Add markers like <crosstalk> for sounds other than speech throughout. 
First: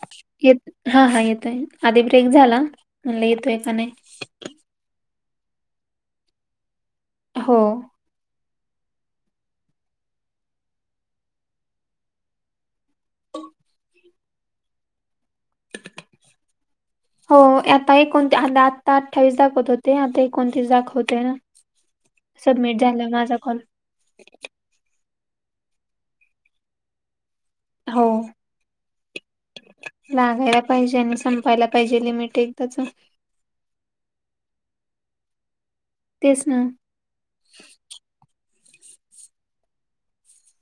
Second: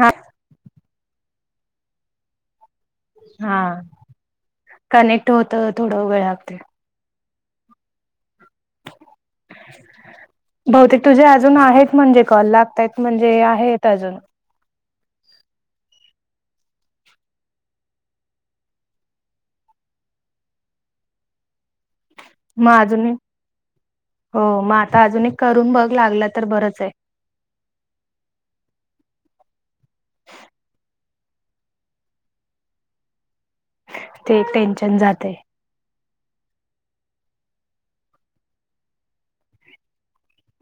हा येत, हा हा येतोय, आधी ब्रेक झाला. म्हणलं हा येतोय का नाही. कनेक्ट होतं, थोडं वेळ लागते. हो. बहतेक तुझे अजून आहेत, म्हणजे कॉल लागतायत म्हणजे आहेत अजून. हो, आता एकोणती आता अठ्ठावीस दाखवत होते. आता एकोणतीस दाखव होते ना. मग सबमिट अजून. झाला माझा कॉल हो, मग आता अजून करून बघ लागलं तर बरंच आहे. हो. लागायला पाहिजे. आणि संपायला पाहिजे लिमिट आहे त्यांच. ते टेन्शन जाते. तेच ना.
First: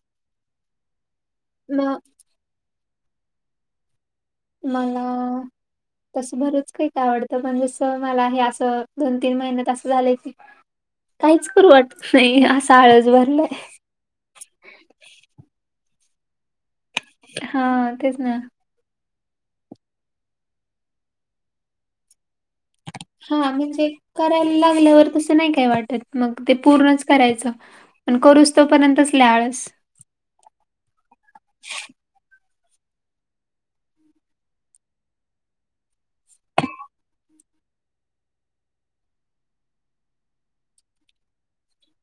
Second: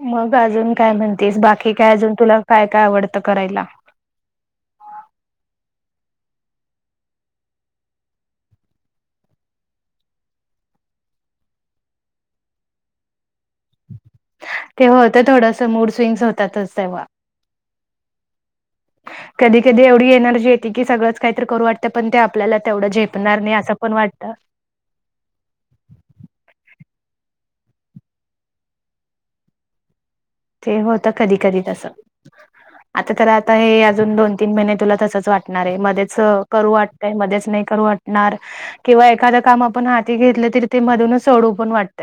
मग अजून काय म्हणतेस. बाकी काय म अजून तुला काय काय आवडतं करायला? मला तसं बरच काही का आवडतं. पण जसं मला हे असं दोन तीन महिन्यात असं, झालंय की काहीच करू वाटत नाही. असं आळस भरलाय. ते होतंय, थोडंसं मूड स्विंग्स होतातच तेव्हा. हा तेच ना. कधी - कधी एवढी एनर्जी ये की, सगळंच काहीतरी करू वाटतं. पण ते आपल्याला तेवढं झेपणार हा नाही. असं म्हणजे पण वाटतं. करायला लागल्यावर तसं नाही. काय वाटत मग ते पूर्णच करायचं. पण करूस तो पर्यंतच लय आळस. ते होत कधी- कधी तसं. आता खरं, आता हे अजून दोन तीन महिने तुला तसंच वाटणार आहे. मध्येच करू वाटतंय मध्येच नाही. करू वाट णार किंवा एखादं काम आपण हाती घेतलं तरी ते मधूनच सोडू पण वाटत.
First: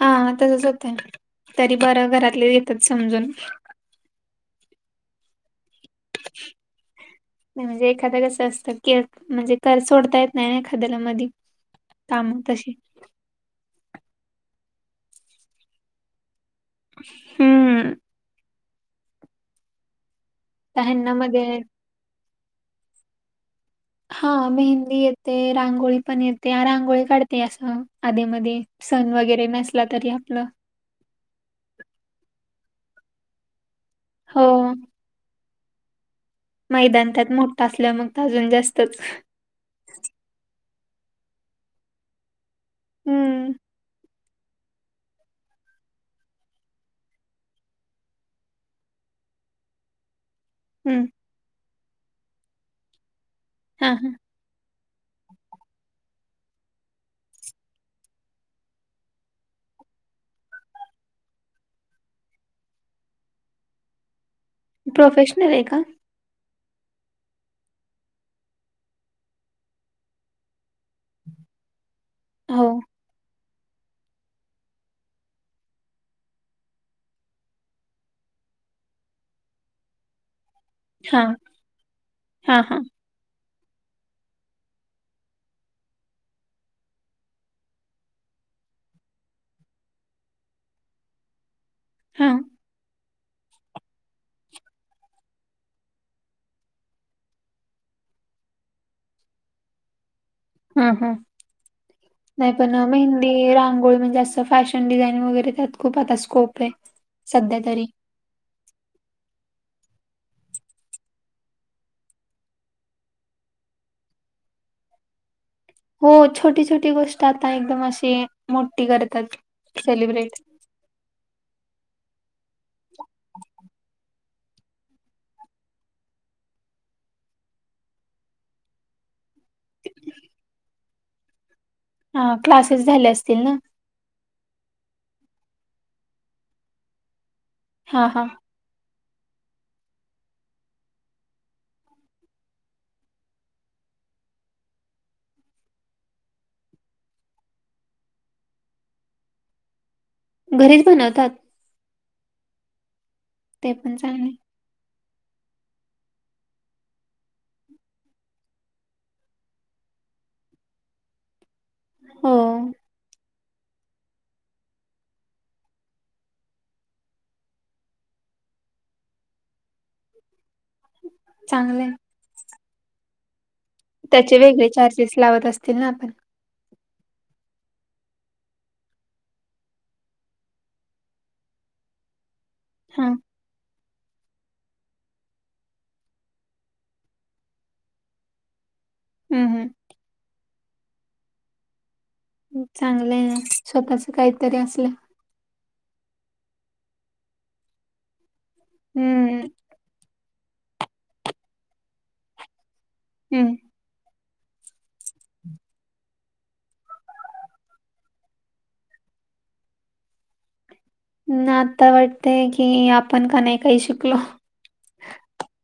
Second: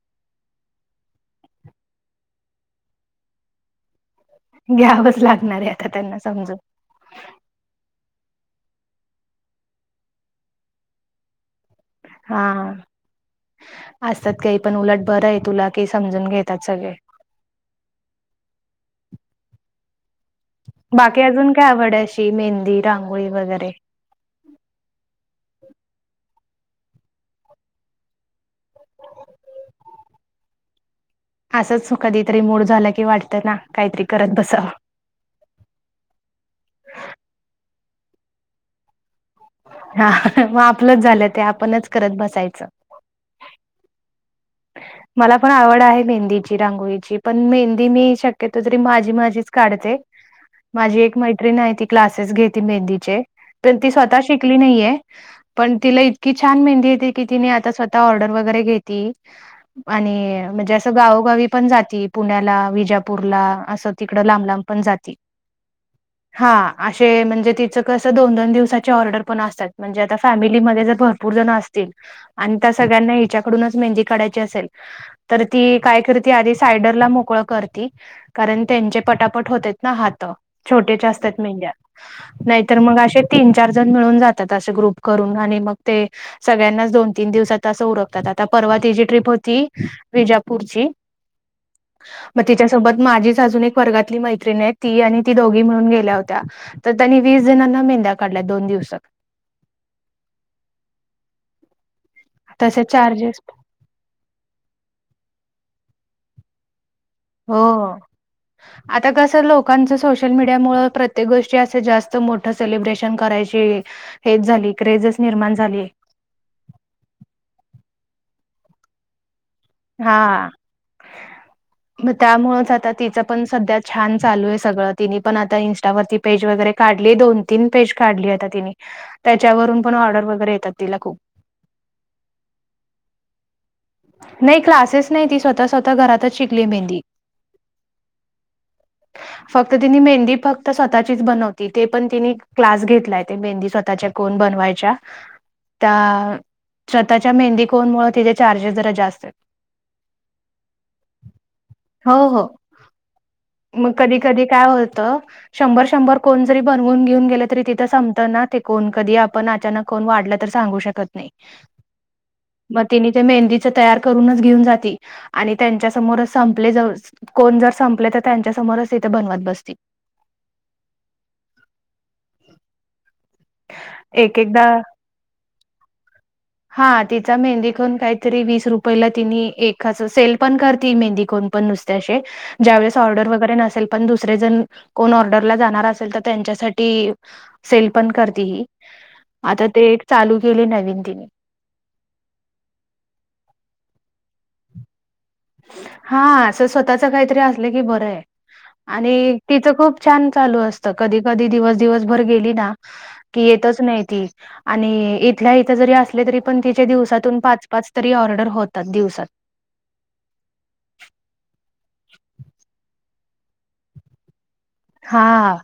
हा हा, तसंच होतंय, तरी बरं घरातले घेतात समजून. घ्यावंच लागणार आहे. आता त्यांना. समजून नाही म्हणजे एखादं कसं असतं की म्हणजे कर सोडता येत नाही ना एखाद्याला मधी. काम हा तशी असतात काही पण उलट बरं आहे तुला की समजून घेतात सगळे. हम् तर ह्यांना बाकी अजून मध्ये काय आवड अशी मेहंदी रांगोळी वगैरे हा मेहंदी येते रांगोळी पण येते रांगोळी काढते असं आधी मधे. सण वगैरे नसला तरी आपलं असंच कधीतरी मूड झालं की वाटतं ना काहीतरी करत हो बसावं. मैदान त्यात मोठं असल्या मग अजून जास्तच हा मग आपलंच झालं ते आपणच करत बसायचं. हम्म मला पण आवड आहे मेहंदीची रांगोळीची पण मेहंदी मी शक्यतो तरी माझी माझीच काढते. माझी हम्म एक मैत्रीण आहे ती क्लासेस घेते मेहंदीचे प ती हा हा स्वतः श कली नाही पण तिला इतकी छान मेहंदी येते की तिने आता स्वतः ऑर्डर वगैरे घेतीय. ह आणि म्हणजे असं गावोगावी पण जाती पुण्याला विजापूरला असं तिकड लांब लांब. पण जाती. प्रोफेशनल आहे का हा असे म्हणजे तिचं कसं दोन दोन दिवसाची ऑर्डर पण असतात म्हणजे आता फॅमिलीमध्ये जर भर भरपूर जण असतील आणि हो त्या सगळ्यांना हिच्याकडूनच मेहंदी काढायची असेल. तर ती काय करती आधी सायडरला मोकळं करती. कारण त्यांचे पटापट होते ना हात. छोट्याच्या हा असतात मेहंद्या हा हा नाहीतर मग असे. तीन चार जण मिळून जातात असे ग्रुप करून आणि मग ते. सगळ्यांनाच दोन तीन दिवसात असं उरकतात आता परवा ती जी ट्रीप होती विजापूरची हा मग तिच्या सोबत माझीच अजून एक वर्गातली मैत्रिण आहे ती आणि ती दोघी म्हणून गेल्या होत्या. तर त्यांनी वीस जणांना मेंद्या काढल्या दोन दिवसात. हम ह नाही पण तसे चार्जेस मेहंदी रांगोळी म्हणजे अस. फॅशन डिझायनिंग वगैरे त्यात खूप आता स्कोप आहे. हो सध्या तरी आता कसं लोकांचं सोशल मीडिया मुळं प्रत्येक गोष्टी असं जास्त मोठं सेलिब्रेशन करायची हेच झाली क्रेझस निर्माण झालीय. हो छोटी छोटी गोष्ट आता एकदम अशी मोठी करतात. हा सेलिब्रेट मग त्यामुळेच आता तिचं पण सध्या छान चालू आहे सगळं तिने पण आता इंस्टा वरती पेज वगैरे काढली दोन तीन पेज काढली आता तिनी. त्याच्यावरून पण ऑर्डर वगैरे येतात तिला खूप. हा क्लासेस झाले असतील ना. नाही क्लासेस नाही ती स्वतः स्वतः घरातच शिकली मेहंदी. हा हा <unintelligible> फक्त तिने मेहंदी फक्त स्वतःचीच बनवती ते पण तिने क्लास घेतलाय ते मेहंदी स्वतःच्या कोण बनवायच्या त्या स्वतः मेहंदी कोनमूळ तिचं चार्जे र्जेस जरा जास्त आहेत. घरीच बनवतात ह हो ते मग पण कधी चांगले कधी काय होतं शंभर शंभर कोण जरी बनवून घेऊन गेले तरी तिथं संपत ना ते कोण. कधी आपण अचानक कोण वाढलं तर सांगू शकत नाही. हो म तिने ते मेहंदी च तयार करूनच घेऊन जाती. आणि त्यांच्या समोर संपले जव कोण जर संपले तर त्यांच्या समोरच तिथं बनवत बसती. चांगलये. एक त्याचे एकदा वेगळे चार्जेस लावत असतील ना पण? हा तिचा मेहंदी कोन काहीतरी वीस रुपयला तिनी एकाच, सेल पण करती मेंदी कोन पण नुसते असे. ज्यावेळेस हा ऑर्डर वगैरे नसेल पण दुसरे जर कोण ऑर्डरला जाणार असेल तर त्यांच्या साठी सेल पण करते ही. हम्म आता हम्म ते चालू केली नवीन तिने. चांगलय ना, स्वतःच काहीतरी असल हा अस स्वतःच काहीतरी असलं की बरं आहे आणि हम्म तिचं खूप छान चालू असत. कधी कधी दिवस दिवसभर गेली ना की हम्म येतच नाही ती. आणि इथल्या इथं जरी असले तरी पण तिच्या दिवसातून पाच पाच तरी ऑर्डर होतात दिवसात. न आता वाटतेय की आपण का नाही काही शिकलो. हा,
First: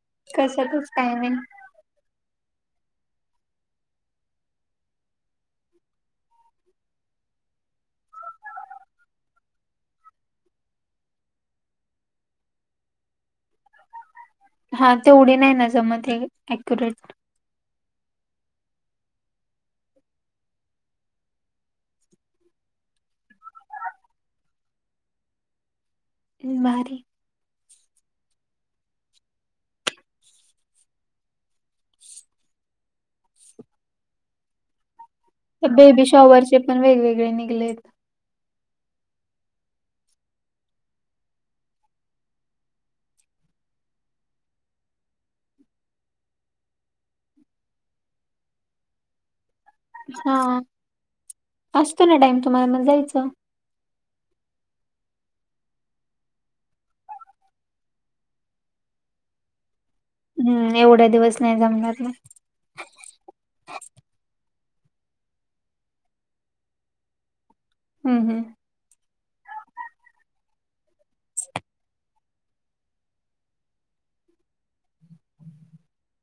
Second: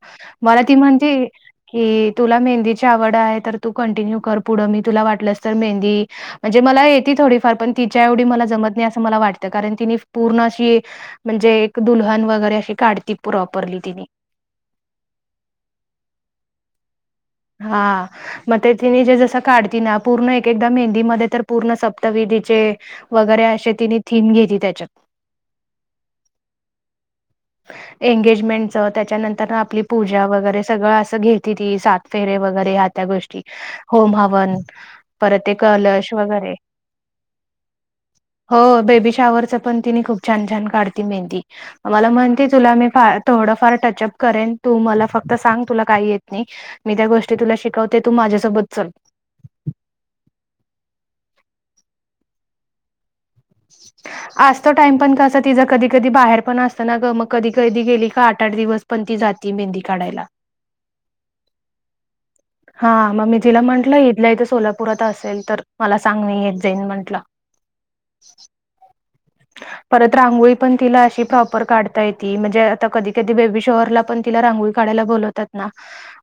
मला ती कशातच काय म्हणती नाही की तुला मेहंदीची आवड आहे, तर तू कंटिन्यू कर पुढं. मी तुला वाटलंस तर मेहंदी म्हणजे मला येते थोडीफार पण तिच्या एवढी मला जमत नाही असं मला वाटतं. कारण तिने पूर्ण अशी म्हणजे एक दुल्हन वगैरे अशी काढती प्रॉपरली तिने. हा तेवढी नाही ना जमते अक्युरेट. हा. मग ते तिने जे जसं काढती ना पूर्ण एक एकदा मेहंदीमध्ये तर पूर्ण सप्तविधीचे वगैरे असे तिने थीम घेती त्याच्यात. म भारी. एंगेजमेंटच, त्याच्यानंतर आपली पूजा वगैरे, सगळं असं घेत ती. सात फेरे वगैरे ह्या त्या गोष्टी. होम हवन परत ते बेबी कलश वगैरे शॉवरचे पण वेगवेगळे निघलेत. हो, बेबी शॉवरच पण तिने खूप छान छान काढती मेहंदी. मला म्हण ती तुला मी फा थोडं फार टचअप करेन. तू मला फक्त सांग तुला काही येत नाही. मी त्या गोष्टी तुला शिकवते. तू माझ्यासोबत चल. हं, असतो ना टाईम तुम्हाला म जायचं. <inaudible> असतो टाइम पण कसा तिचां कधी कधी बाहेर पण असतं ना ग. मग कधी कधी गेली का आठ आठ दिवस पण ती जाती मेहंदी काढायला. हं, एवढ्या दिवस नाही जमणार ना. हा, मग मी तिला म्हटलं, इथल्या इथं सोलापुरात असेल तर मला सांग. मी येत जाईन म्हटलं. <inaudible> हं हं. परत रांगोळी पण तिला अशी प्रॉपर काढता येत ती. म्हणजे आता कधी कधी बेबी शॉवरला पण तिला रांगोळी काढायला बोलवतात ना.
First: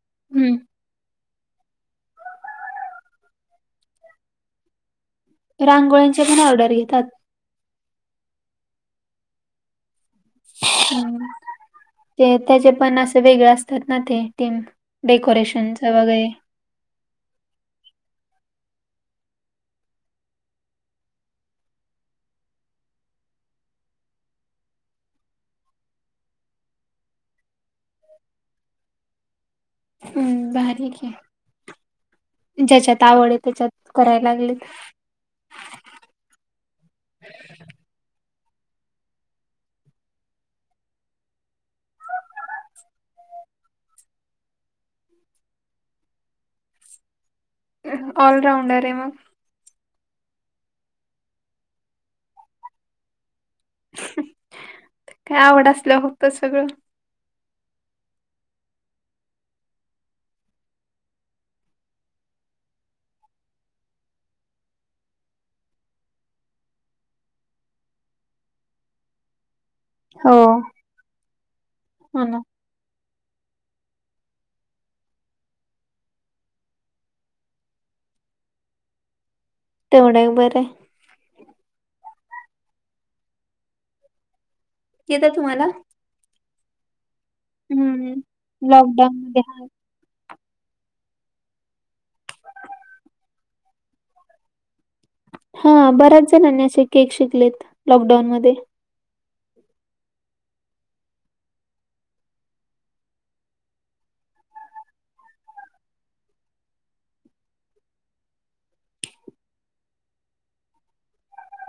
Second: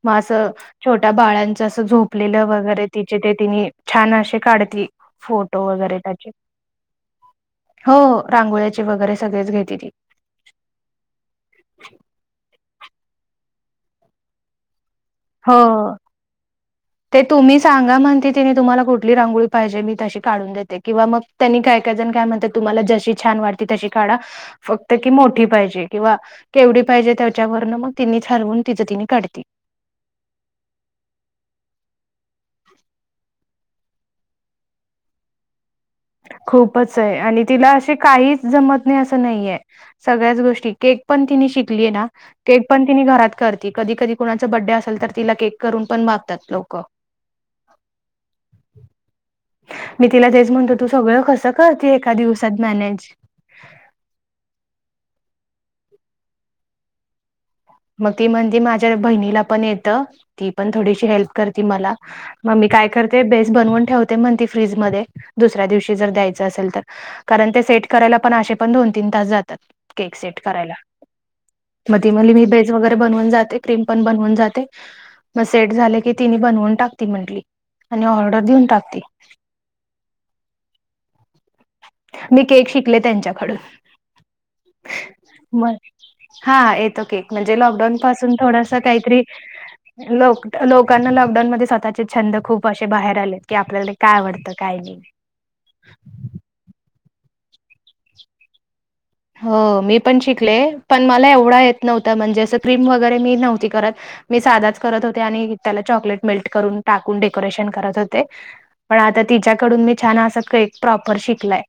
मग असं हम्म छोट्या बाळांचं असं झोपलेलं वगैरे तिचे ते तिने छान असे काढती. फोट रांगोळच्या पण ऑर्डर घेतात. हो, रांगोळ्याची वगैरे सगळेच घेते ती. हं. ते त्याचे पण असं वेगळे असतात ना ते टीम. डेकोरेशनच हो वगैरे ते तुम्ही सांगा म्हणते तिने तुम्हाला कुठली रांगोळी पाहिजे मी तशी काढून देते किंवा मग त्यांनी काय काय जण काय म्हणत्यात तुम्हाला जशी छान वाटते तशी काढा फक्त कि मोठी पाहिजे किंवा केवढी पाहिजे त्याच्यावरन मग तिनी ठरवून तिचं तिनी काढते. हम्म भारीये की ज्याच्यात आवड ये त्याच्यात कराया लागली. खूपच ये आणि तिला अशी काहीच जमत नाही असं नाहीये. सगळ्याच गोष्टी केक पण तिने शिकलीये ना केक पण तिनी घरात करती कधी कधी कोणाच बड्डे असल तर तिला केक करून पण मागतात लोक <inaudible> ऑलराऊंडर ये मग मी तिला तेच म्हणतो तू सगळं कसं करते एका दिवसात मॅनेज काय आवड असल्यावर होतं सगळं मग ती म्हणती माझ्या बहिणीला पण येतं ती पण थोडीशी हेल्प करती मला मग मी काय करते बेस बनवून ठेवते म्हणती फ्रीजमध्ये दुसऱ्या दिवशी जर द्यायचं असेल तर कारण ते सेट करायला पण अशे पण दोन तीन तास जातात. केक हो सेट करायला म ती हो म्हणली ना मी बेस वैगेरे बनवून जाते क्रीम पण बनवून जाते. मग सेट झाले की तिनी बनवून टाकती म्हंटली आणि ऑर्डर देऊन टाकती. तेवढ बरये. मी केक शिकले त्यांच्याकडून येतं तुम्हाला मग हा येतो केक म्हणजे लॉकडाऊन हम्म पासून थोडस लॉकडाऊन काहीतरी मध्ये हा लोक लोकांना लॉकडाऊन मध्ये स्वतःचे छंद खूप अशे बाहेर आलेत की, आपल्याला काय आवडतं काय नाही. हा बऱ्याच जणांनी असे केक शिकलेत लॉकडाऊनमध्ये हो मी पण शिकले पण मला एवढा येत नव्हता म्हणजे असं क्रीम वगैरे मी नव्हती करत. मी साधाच करत होते आणि त्याला चॉकलेट मेल्ट करून टाकून डेकोरेशन करत होते. पण आता तिच्याकडून मी छान असा केक प्रॉपर शिकलाय.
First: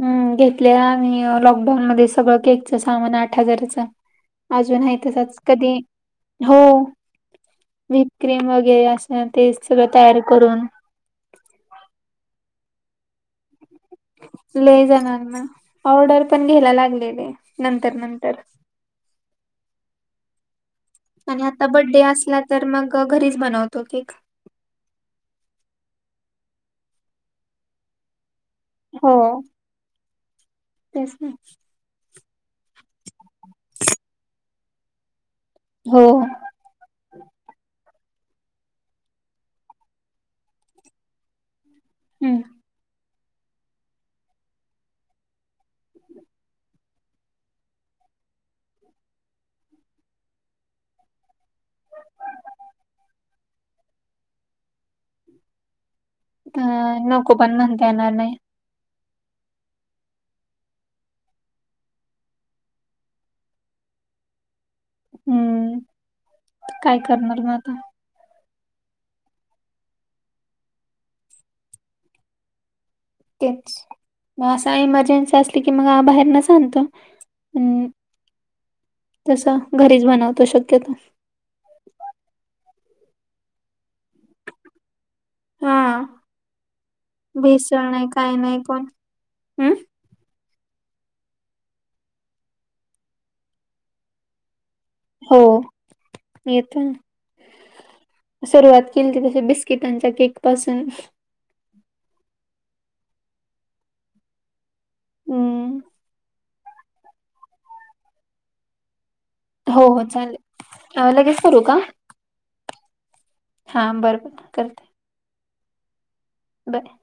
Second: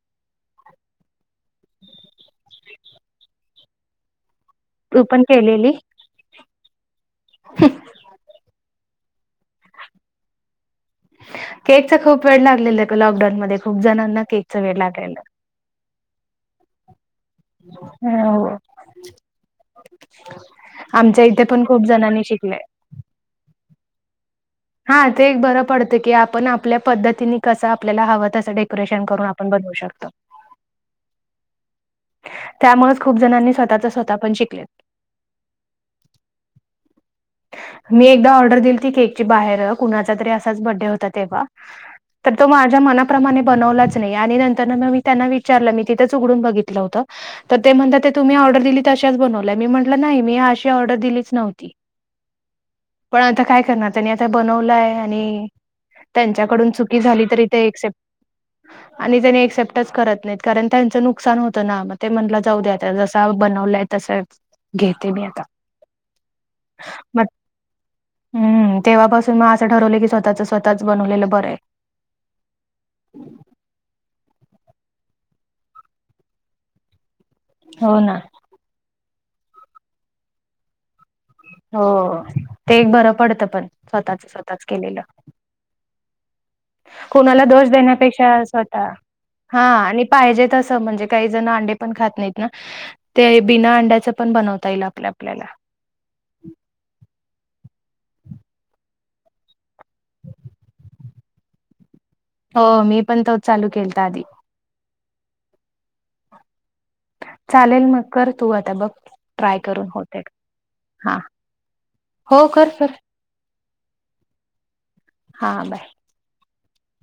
हम्म घेतले आम्ही लॉकडाऊन मध्ये सगळं केकच सामान आठ हजाराच अजून आहे तू पण तसच केलेली. कधी हो मी क्रीम वगैरे असते ना ते सगळं तयार करून केकच खूप वेड लागलेल लॉकडाऊन मध्ये खूप जणांना केकच वेड लय लागायल जणांना ऑर्डर पण घ्यायला लागलेले नंतर नंतर हो. आमच्या आणि इथे पण आता खूप बड्डे जणांनी असला शिकले. तर मग घरीच बनवतो केक हा ते एक बरं पडते की आपण आपल्या पद्धतीने कसं आपल्याला हवं तसं डे डेकोरेशन हो करून आपण बनवू शकतो. तेच ना त्यामुळेच खूप जणांनी स्वतःच स्वतः पण शिकले. हो. <inaudible> मी एकदा ऑर्डर दिलती केकची बाहेर कुणाचा तरी असाच बर्थडे होता तेव्हा तर हम्म तो माझ्या मना प्रमाणे बनवलाच नाही आणि नंतरन मग मी त्यांना विचारलं मी तिथंच उघडून बघितलं होत. तर ते म्हणता ते तुम्ही ऑर्डर दिली तशाच बनवल्याय मी म्हटलं नाही, मी अशी ऑर्डर दिलीच नव्हती. पण आता काय करणार त्यांनी आता बनवलाय आणि त्यांच्याकडून चुकी अं, झाली नको तरी पण ते म्हणता एक्सेप्ट येणार नाही आणि त्यानी एक्सेप्टच करत नाहीत. कारण त्यांच नुकसान होत ना मग ते म्हणला जाऊ दे आता जसा बनवलाय तसा घेते मी आता हम्म काय म करणार मग आता हम्म तेव्हापासून मग अस ठरवल की स्वतःच स्वतःच बनवलेल बरय. तेच म असा इमर्जन्सी असली की मग बाहेरनच आणतो. हो ना तस घरीच बनवतो शक्यतो. हो ते एक बर पडत पण स्वतःच स्वतःच केलेल. हां कुणाला दोष काय देण्यापेक्षा नाही कोण स्वतः हा हम्म आणि पाहिजे तस म्हणजे काही जण अंडे पण खात नाहीत ना. ते बिना अंड्याच पण बनवता येईल आ हो येत ना. सुरुवात केलती तशी बिस्किटांच्या केक पासून. हो मी पण तोच चालू केलता आधी. हम्म चालेल मग कर तू आता बघ ट्राय हो करून हो होते का. चालेल. हां लगेच करू का? हो कर कर. हा बर बर करते हां बाय बरय